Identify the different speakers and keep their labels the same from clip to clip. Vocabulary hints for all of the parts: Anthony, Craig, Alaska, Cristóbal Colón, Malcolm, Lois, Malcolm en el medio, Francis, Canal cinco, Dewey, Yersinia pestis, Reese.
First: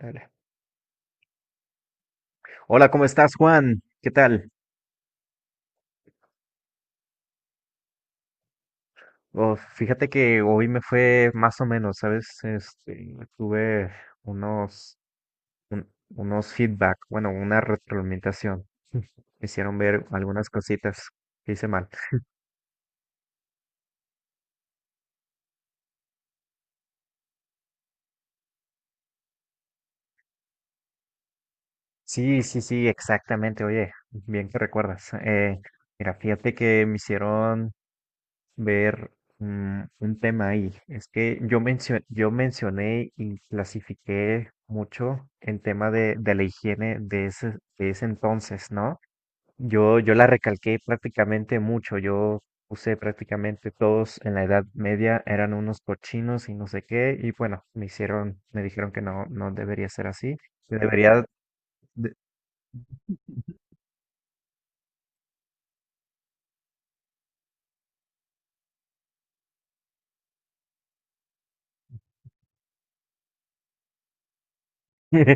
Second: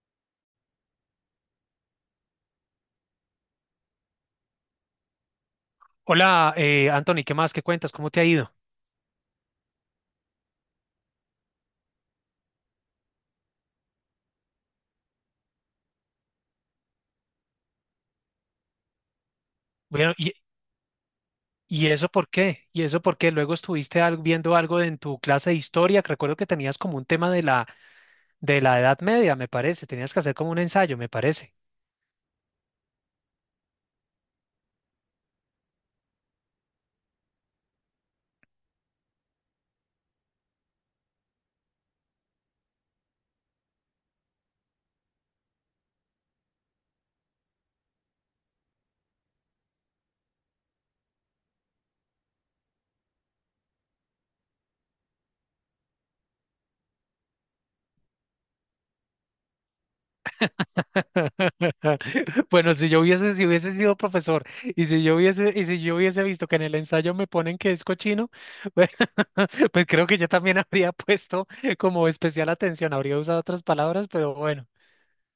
Speaker 1: Dale. Hola, ¿cómo estás, Juan? ¿Qué tal?
Speaker 2: Hola, Anthony, ¿qué más? ¿Qué cuentas? ¿Cómo te ha ido?
Speaker 1: Oh, fíjate que hoy me fue más o menos, ¿sabes? Este, tuve unos, unos feedback, bueno, una retroalimentación. Me hicieron ver
Speaker 2: Bueno, ¿y,
Speaker 1: algunas cositas que hice mal.
Speaker 2: y eso por qué? ¿Y eso por qué? Luego estuviste viendo algo de en tu clase de historia, que recuerdo que tenías como un tema de la Edad Media, me parece. Tenías que hacer como un ensayo, me parece.
Speaker 1: Sí, sí, sí, exactamente. Oye, bien que recuerdas. Mira, fíjate que me hicieron ver un tema ahí. Es que yo mencioné y clasifiqué mucho en tema de la higiene de ese entonces, ¿no? Yo la recalqué prácticamente mucho. Yo puse prácticamente todos en la Edad Media eran unos cochinos y no sé qué. Y bueno, me hicieron, me dijeron que no, no debería ser así. que Debería,
Speaker 2: Bueno, si hubiese sido profesor y y si yo hubiese visto que en el ensayo me ponen que es cochino, pues, pues creo que yo también habría puesto como especial atención, habría usado otras palabras, pero bueno,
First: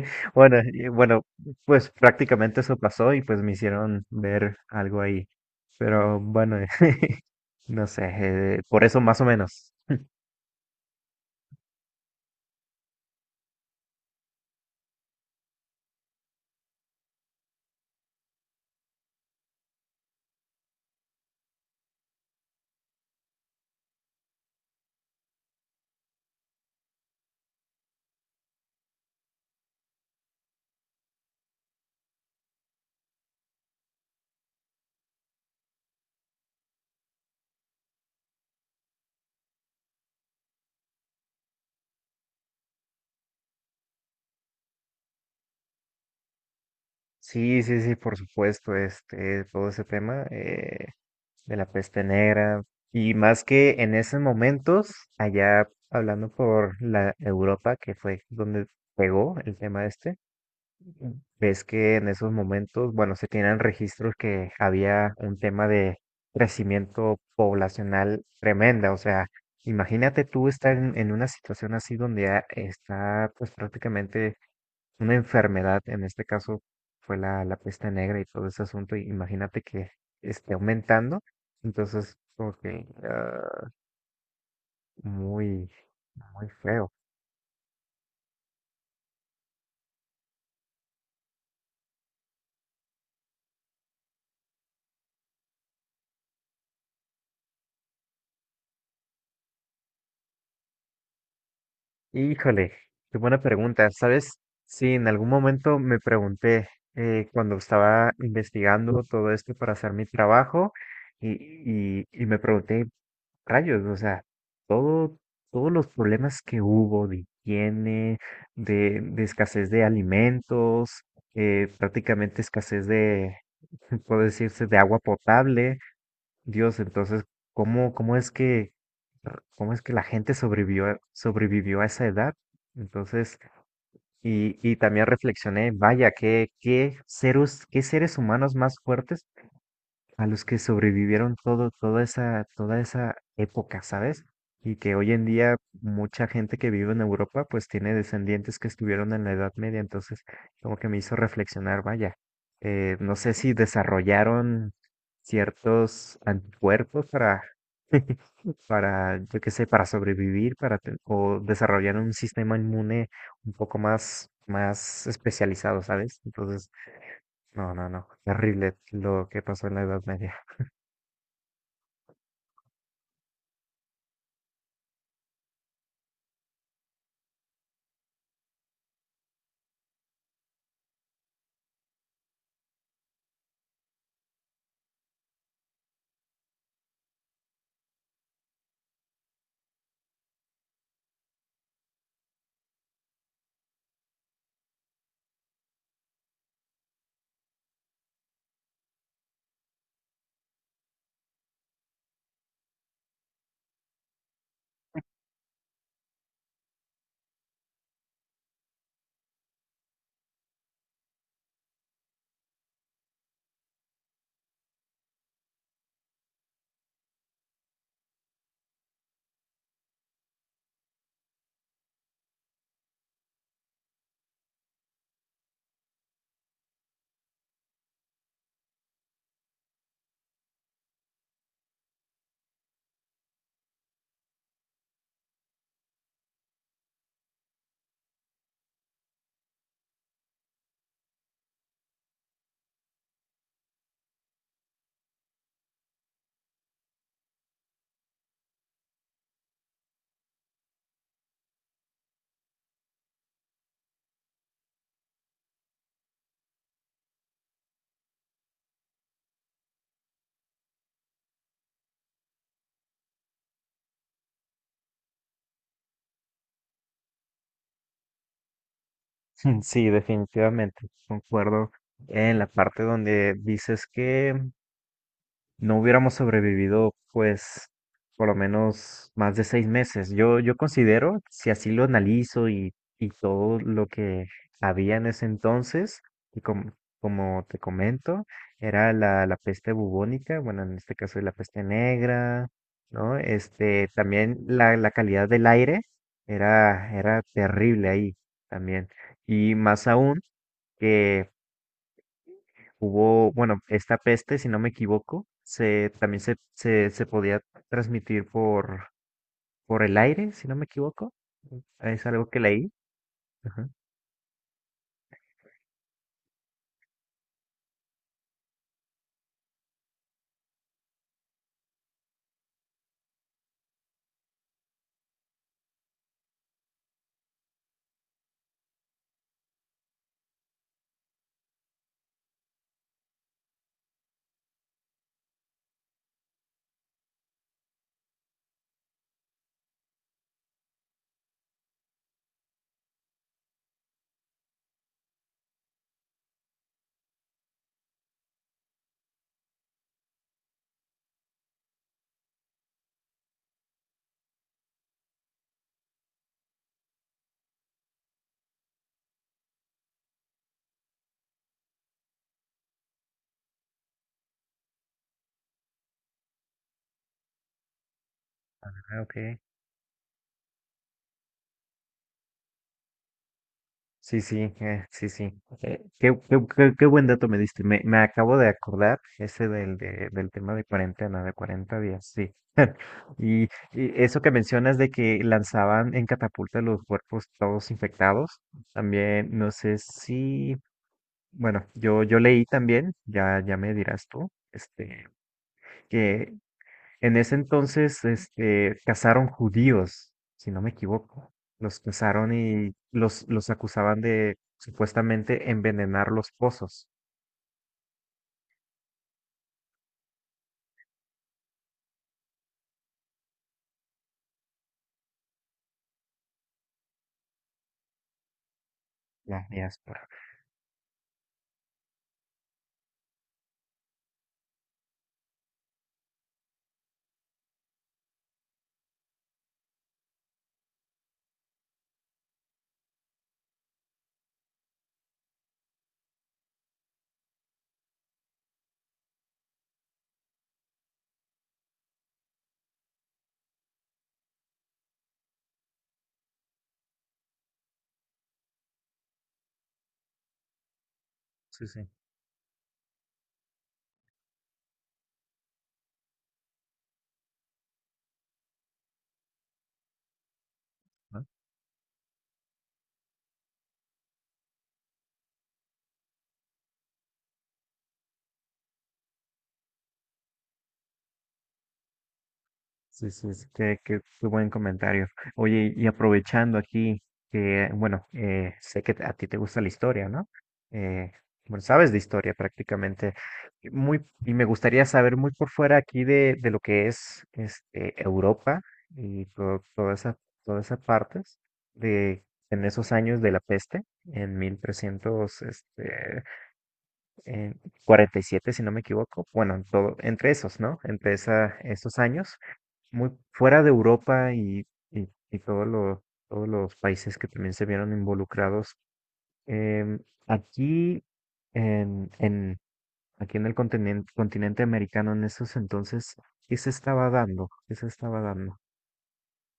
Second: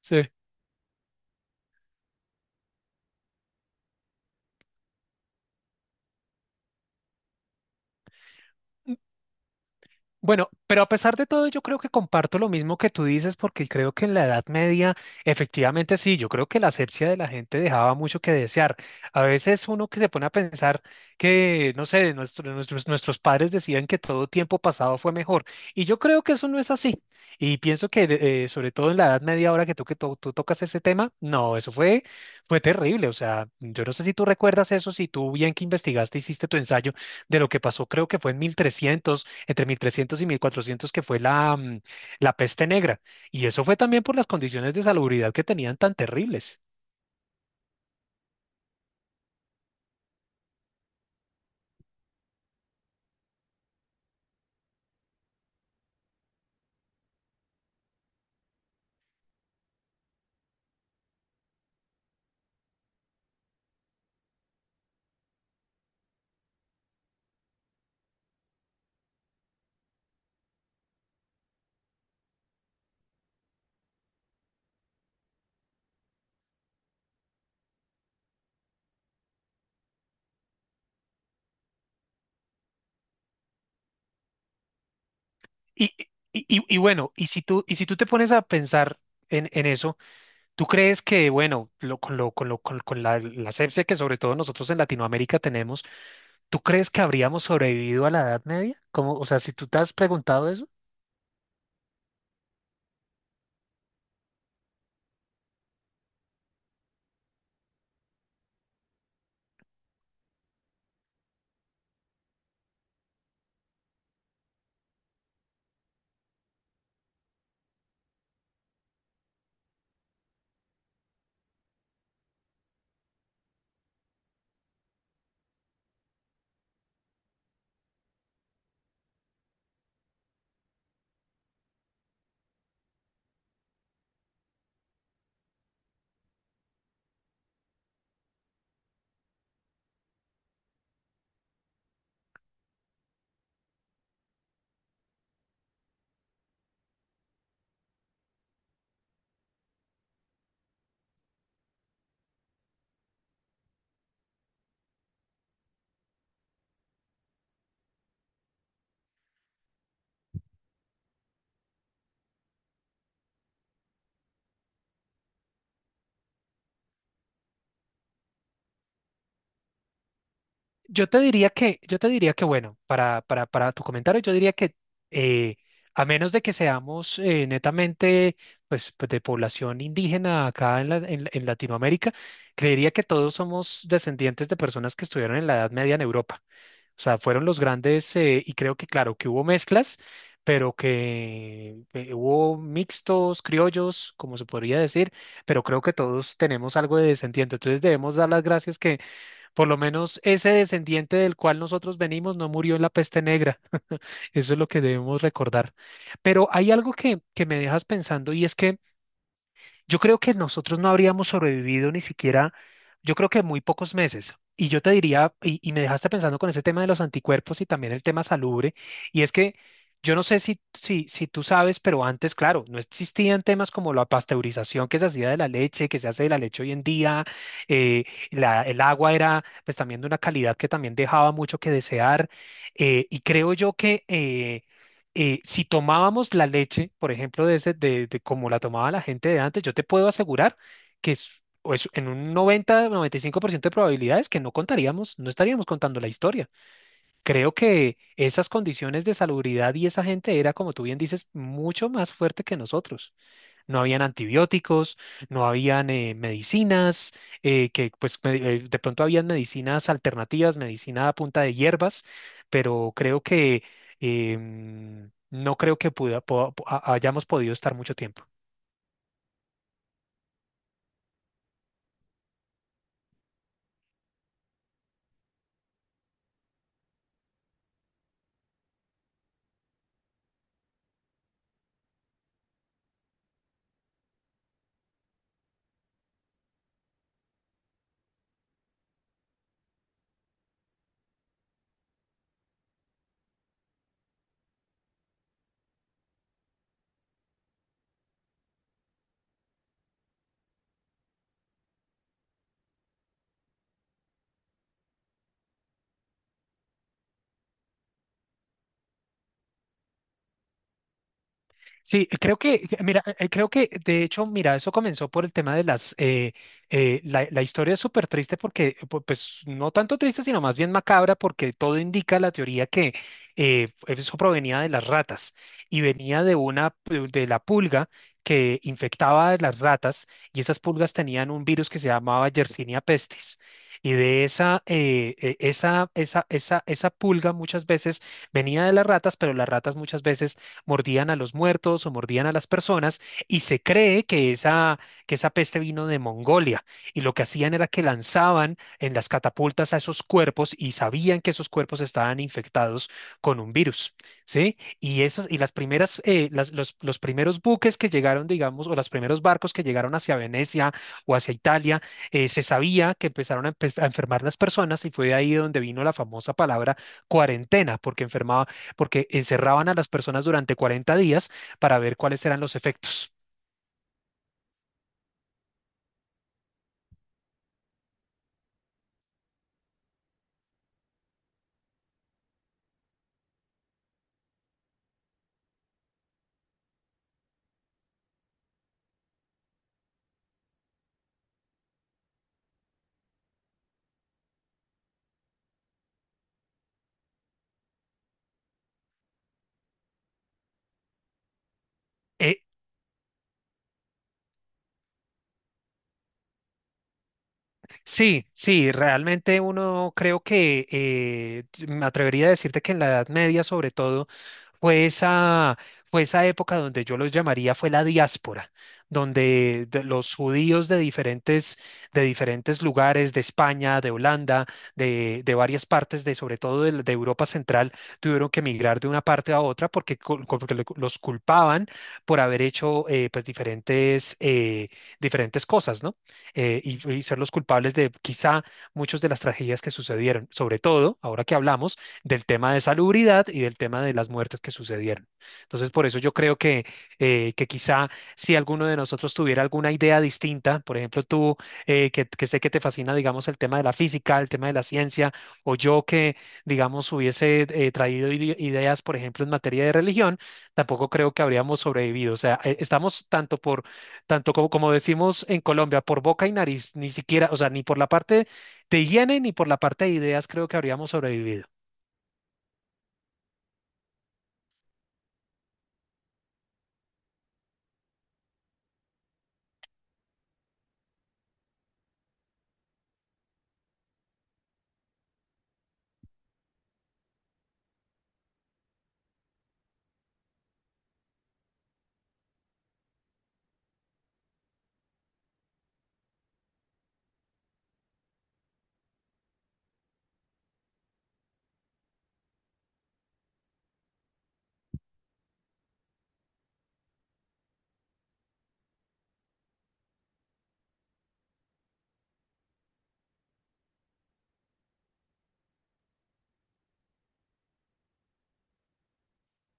Speaker 2: sí.
Speaker 1: Bueno, y bueno, pues prácticamente eso pasó y pues me hicieron ver algo ahí. Pero bueno, no sé, por eso más o menos.
Speaker 2: Bueno, pero a pesar de todo, yo creo que comparto lo mismo que tú dices, porque creo que en la Edad Media, efectivamente sí, yo creo que la asepsia de la gente dejaba mucho que desear. A veces uno que se pone a pensar que, no sé, nuestros padres decían que todo tiempo pasado fue mejor, y yo creo que eso no es así. Y pienso que, sobre todo en la Edad Media, ahora que tú, tú tocas ese tema, no, eso fue terrible. O sea, yo no sé si tú recuerdas eso, si tú bien que investigaste, hiciste tu ensayo de lo que pasó, creo que fue en 1300 entre 1300 y 1400, que fue la peste negra. Y eso fue también por las condiciones de salubridad que tenían tan terribles.
Speaker 1: Sí, sí, sí, por supuesto, este, todo ese tema de la peste negra. Y más que en esos momentos, allá hablando por la Europa, que fue donde pegó el tema este. Ves que en esos momentos, bueno, se tienen registros que había un tema de crecimiento poblacional tremenda. O sea, imagínate tú estar en una situación así donde está pues prácticamente una enfermedad, en este caso fue la, la peste negra y todo ese asunto, y imagínate que esté aumentando. Entonces, como que muy,
Speaker 2: Y, y,
Speaker 1: muy
Speaker 2: y- y
Speaker 1: feo.
Speaker 2: bueno, y si tú te pones a pensar en eso, ¿tú crees que, bueno, la asepsia que sobre todo nosotros en Latinoamérica tenemos, tú crees que habríamos sobrevivido a la Edad Media? Como, o sea, si tú te has preguntado eso.
Speaker 1: Híjole, qué buena pregunta. ¿Sabes? Sí, en algún momento me pregunté cuando estaba investigando todo esto para hacer mi trabajo y me pregunté, rayos, o sea, todo, todos los problemas que hubo de higiene, de escasez de alimentos, prácticamente escasez de, puede decirse, de agua potable. Dios, entonces, ¿cómo, cómo es que la gente sobrevivió, sobrevivió a esa edad? Entonces, y también reflexioné, vaya, qué, qué seres humanos más fuertes a los que sobrevivieron todo, toda esa época, ¿sabes? Y que hoy en día mucha gente que vive en Europa pues tiene descendientes que estuvieron en la Edad Media, entonces como que me hizo reflexionar, vaya, no sé si desarrollaron ciertos anticuerpos para, para, yo qué sé, para sobrevivir, o desarrollaron un sistema inmune un poco más, más especializado, ¿sabes? Entonces, no, no, no, terrible lo que pasó en la Edad Media.
Speaker 2: Yo te diría que bueno, para tu comentario, yo diría que eh, a menos de que seamos netamente de población indígena acá en Latinoamérica, creería que todos somos descendientes de personas que estuvieron en la Edad Media en Europa. O sea, fueron los grandes, y creo que claro, que hubo mezclas, pero que hubo mixtos, criollos, como se podría decir, pero creo que todos tenemos algo de descendiente. Entonces debemos dar las gracias por lo menos ese descendiente del cual nosotros venimos no murió en la peste negra. Eso es lo que debemos recordar. Pero hay algo que me dejas pensando y es que yo creo que nosotros no habríamos sobrevivido ni siquiera, yo creo que muy pocos meses. Y yo te diría, y me dejaste pensando con ese tema de los anticuerpos y también el tema salubre, y es que yo no sé si tú sabes, pero antes, claro, no existían temas como la pasteurización que se hacía de la leche, que se hace de la leche hoy en día, eh, el agua era pues también de una calidad que también dejaba mucho que desear, y creo yo que si tomábamos la leche, por ejemplo, de como la tomaba la gente de antes, yo te puedo asegurar que es, o es en un noventa, noventa y cinco por ciento de probabilidades que no contaríamos, no estaríamos contando la historia. Creo que esas condiciones de salubridad y esa gente era, como tú bien dices, mucho más fuerte que nosotros. No habían antibióticos, no habían medicinas, de pronto habían medicinas alternativas, medicina a punta de hierbas, pero creo que no creo que hayamos podido estar mucho tiempo.
Speaker 1: Sí, definitivamente, concuerdo en la parte donde dices que no hubiéramos sobrevivido, pues, por lo menos más de 6 meses. Yo, yo considero, si así lo analizo y todo lo que había en ese entonces, y como te comento, era la, la peste bubónica, bueno, en este caso la peste negra, ¿no? Este, también la calidad del aire era, era terrible ahí también. Y más aún que hubo, bueno, esta peste, si no me equivoco, también se podía transmitir por el aire, si no me equivoco. Es
Speaker 2: Sí,
Speaker 1: algo
Speaker 2: creo
Speaker 1: que
Speaker 2: que,
Speaker 1: leí.
Speaker 2: mira, creo
Speaker 1: Ajá.
Speaker 2: que de hecho, mira, eso comenzó por el tema la historia es súper triste porque, pues, no tanto triste, sino más bien macabra, porque todo indica la teoría que eso provenía de las ratas y venía de de la pulga que infectaba a las ratas, y esas pulgas tenían un virus que se llamaba Yersinia pestis. Y de esa pulga muchas veces venía de las ratas, pero las ratas muchas veces mordían a los muertos o mordían a las personas, y se cree que que esa peste vino de Mongolia, y lo que hacían era que lanzaban en las catapultas a esos cuerpos, y sabían que esos cuerpos estaban infectados con un virus, ¿sí? Los primeros buques que llegaron, digamos, o los primeros barcos que llegaron hacia Venecia o hacia Italia, se sabía que empezaron a enfermar las personas, y fue de ahí donde vino la famosa palabra cuarentena, porque enfermaban,
Speaker 1: Ah,
Speaker 2: porque
Speaker 1: ok.
Speaker 2: encerraban a las personas durante 40 días para ver cuáles eran los efectos.
Speaker 1: Sí, sí, sí, sí. Qué buen dato me diste. Me acabo de acordar ese del tema de cuarentena, de 40 días, sí. Y, y eso que mencionas de que lanzaban en catapulta los cuerpos todos infectados, también no sé si. Bueno, yo leí también, ya, ya me dirás tú, este, que en ese entonces, este, cazaron judíos, si no me equivoco. Los cazaron
Speaker 2: Eh,
Speaker 1: y los acusaban de supuestamente envenenar los pozos.
Speaker 2: sí, sí, realmente uno creo que me atrevería a decirte que en la Edad Media, sobre todo, Fue esa, fue esa época donde yo los llamaría fue la diáspora,
Speaker 1: La
Speaker 2: donde
Speaker 1: diáspora.
Speaker 2: los judíos de diferentes lugares, de España, de Holanda, de varias partes, de, sobre todo de Europa Central, tuvieron que emigrar de una parte a otra, porque porque los culpaban por haber hecho pues diferentes, diferentes cosas, ¿no? Y ser los culpables de quizá muchas de las tragedias que sucedieron, sobre todo ahora que hablamos del tema de salubridad y del tema de las muertes que sucedieron. Entonces, por eso yo creo que quizá si alguno de nosotros tuviera alguna idea distinta, por ejemplo tú,
Speaker 1: Sí, sí.
Speaker 2: que sé que te fascina, digamos, el tema de la física, el tema de la ciencia, o yo que, digamos, hubiese traído ideas, por ejemplo, en materia de religión, tampoco creo que habríamos sobrevivido. O sea, estamos tanto por, tanto como decimos en Colombia, por boca y nariz, ni siquiera, o sea, ni por la parte de higiene ni por la parte de ideas creo que habríamos sobrevivido.
Speaker 1: Sí, sí, sí, qué buen comentario. Oye, y aprovechando aquí, que, bueno, sé que a ti te gusta la historia, ¿no? Eh, bueno, sabes de historia prácticamente. Y y me gustaría saber muy por fuera aquí de lo que es este, Europa y todo, toda esa, todas esas partes de en esos años de la peste, en 1300 este en 47 si no me equivoco. Bueno, en todo, entre esos, ¿no? Entre esa, esos años muy fuera de Europa y todos los países que también se vieron involucrados. em, aquí, en, en, aquí en el continente, continente americano, en esos entonces, ¿qué se estaba dando? ¿Qué se estaba dando?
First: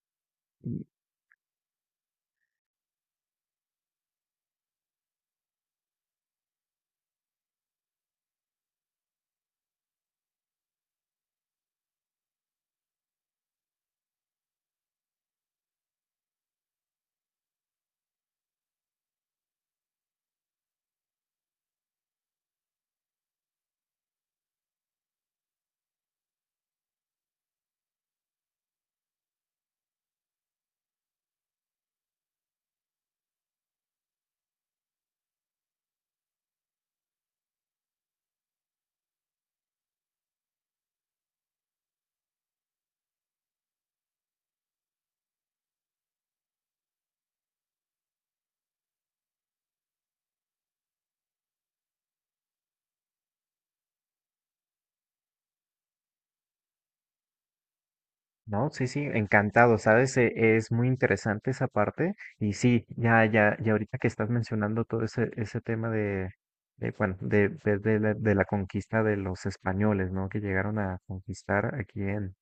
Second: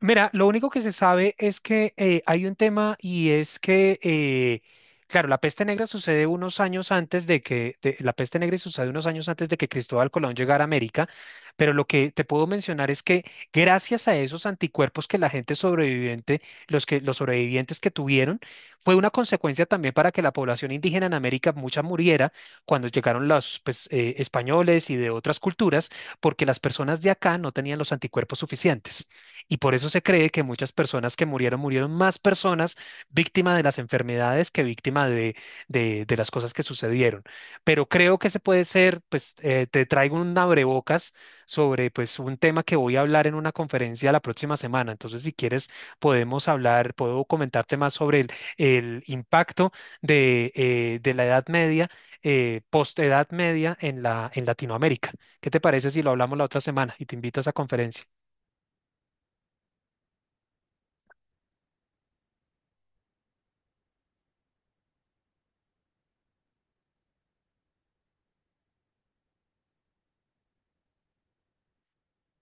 Speaker 2: Mira, lo único que
Speaker 1: Y,
Speaker 2: se sabe es que hay un tema y es que, claro, la peste negra sucede unos años antes de que, la peste negra sucede unos años antes de que Cristóbal Colón llegara a América, pero lo que te puedo mencionar es que gracias a esos anticuerpos que la gente sobreviviente, los sobrevivientes que tuvieron, fue una consecuencia también para que la población indígena en América mucha muriera cuando llegaron los españoles y de otras culturas, porque las personas de acá no tenían los anticuerpos suficientes. Y por eso se cree que muchas personas que murieron, murieron más personas víctimas de las enfermedades que víctimas de las cosas que sucedieron. Pero creo que se puede ser, pues te traigo un abrebocas sobre pues un tema que voy a hablar en una conferencia la próxima semana. Entonces, si quieres, podemos hablar, puedo comentarte más sobre el impacto de la Edad Media, post-Edad Media en en Latinoamérica. ¿Qué te parece si lo hablamos la otra semana? Y te invito a esa conferencia.
Speaker 1: no, sí, sí, encantado, ¿sabes? Es muy interesante esa parte. Y sí, ya, ya, ya ahorita que estás mencionando todo ese, ese tema de, bueno, de la conquista de los españoles, ¿no? Que llegaron a conquistar aquí en,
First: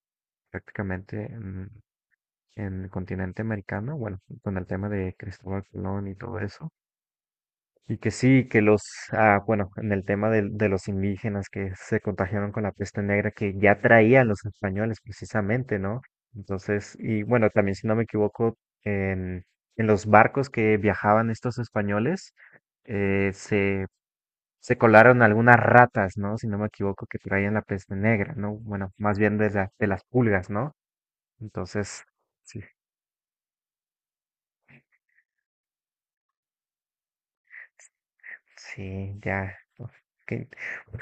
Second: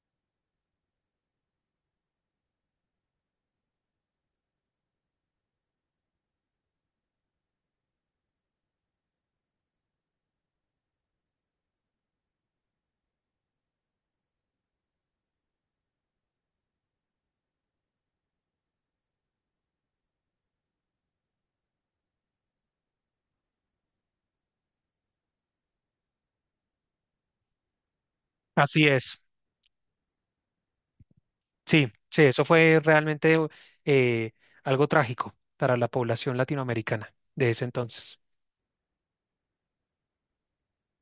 Speaker 1: prácticamente en el continente americano, bueno, con el tema de Cristóbal Colón y todo eso. Y que sí, que los, ah, bueno, en el tema de los indígenas que se contagiaron con la peste negra que ya traían los españoles precisamente, ¿no? Entonces, y bueno, también si no me equivoco, en, en los barcos que viajaban estos españoles, eh, se, se colaron algunas ratas, ¿no? Si no me equivoco, que traían la peste negra, ¿no?
Speaker 2: Así
Speaker 1: Bueno, más
Speaker 2: es.
Speaker 1: bien de las pulgas, ¿no?
Speaker 2: Sí,
Speaker 1: Entonces,
Speaker 2: sí, eso
Speaker 1: sí,
Speaker 2: fue realmente eh, algo trágico para la población latinoamericana de ese entonces.
Speaker 1: sí, ya. Uf, que-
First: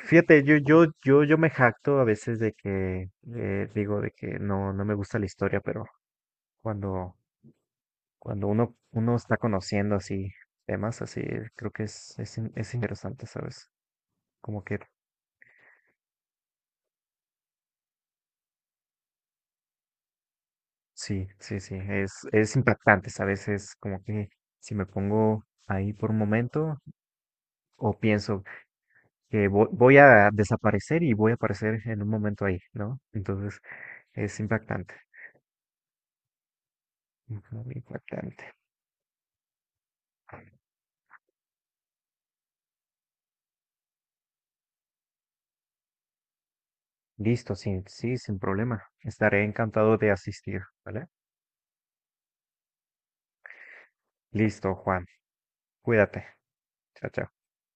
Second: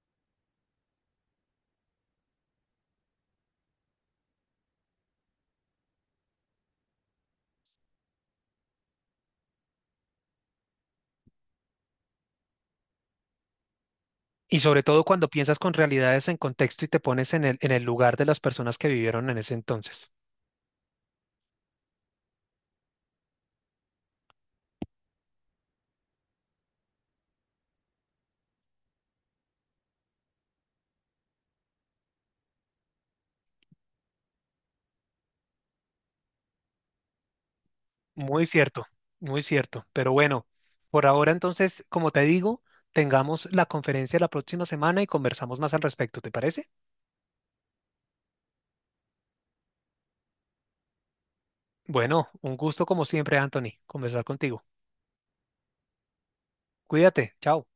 Speaker 1: fíjate, yo me jacto a veces de que digo de que no, no me gusta la historia, pero cuando, cuando uno, uno está conociendo así temas así, creo que es, es interesante, ¿sabes?
Speaker 2: Y
Speaker 1: Como que
Speaker 2: sobre todo cuando piensas con realidades en contexto y te pones en en el lugar de las personas que vivieron en ese entonces.
Speaker 1: sí, sí, sí, es impactante, ¿sabes? Es como que si me pongo ahí por un momento o pienso que voy a desaparecer y voy a aparecer en un momento ahí, ¿no? Entonces es impactante, muy
Speaker 2: Muy
Speaker 1: impactante.
Speaker 2: cierto, muy cierto. Pero bueno, por ahora entonces, como te digo, tengamos la conferencia la próxima semana y conversamos más al respecto, ¿te parece?
Speaker 1: Listo, sí, sí, sin problema. Estaré encantado de asistir, ¿vale?
Speaker 2: Bueno, un gusto como siempre, Anthony, conversar contigo.
Speaker 1: Listo, Juan. Cuídate. Chao, chao.
Speaker 2: Cuídate, chao.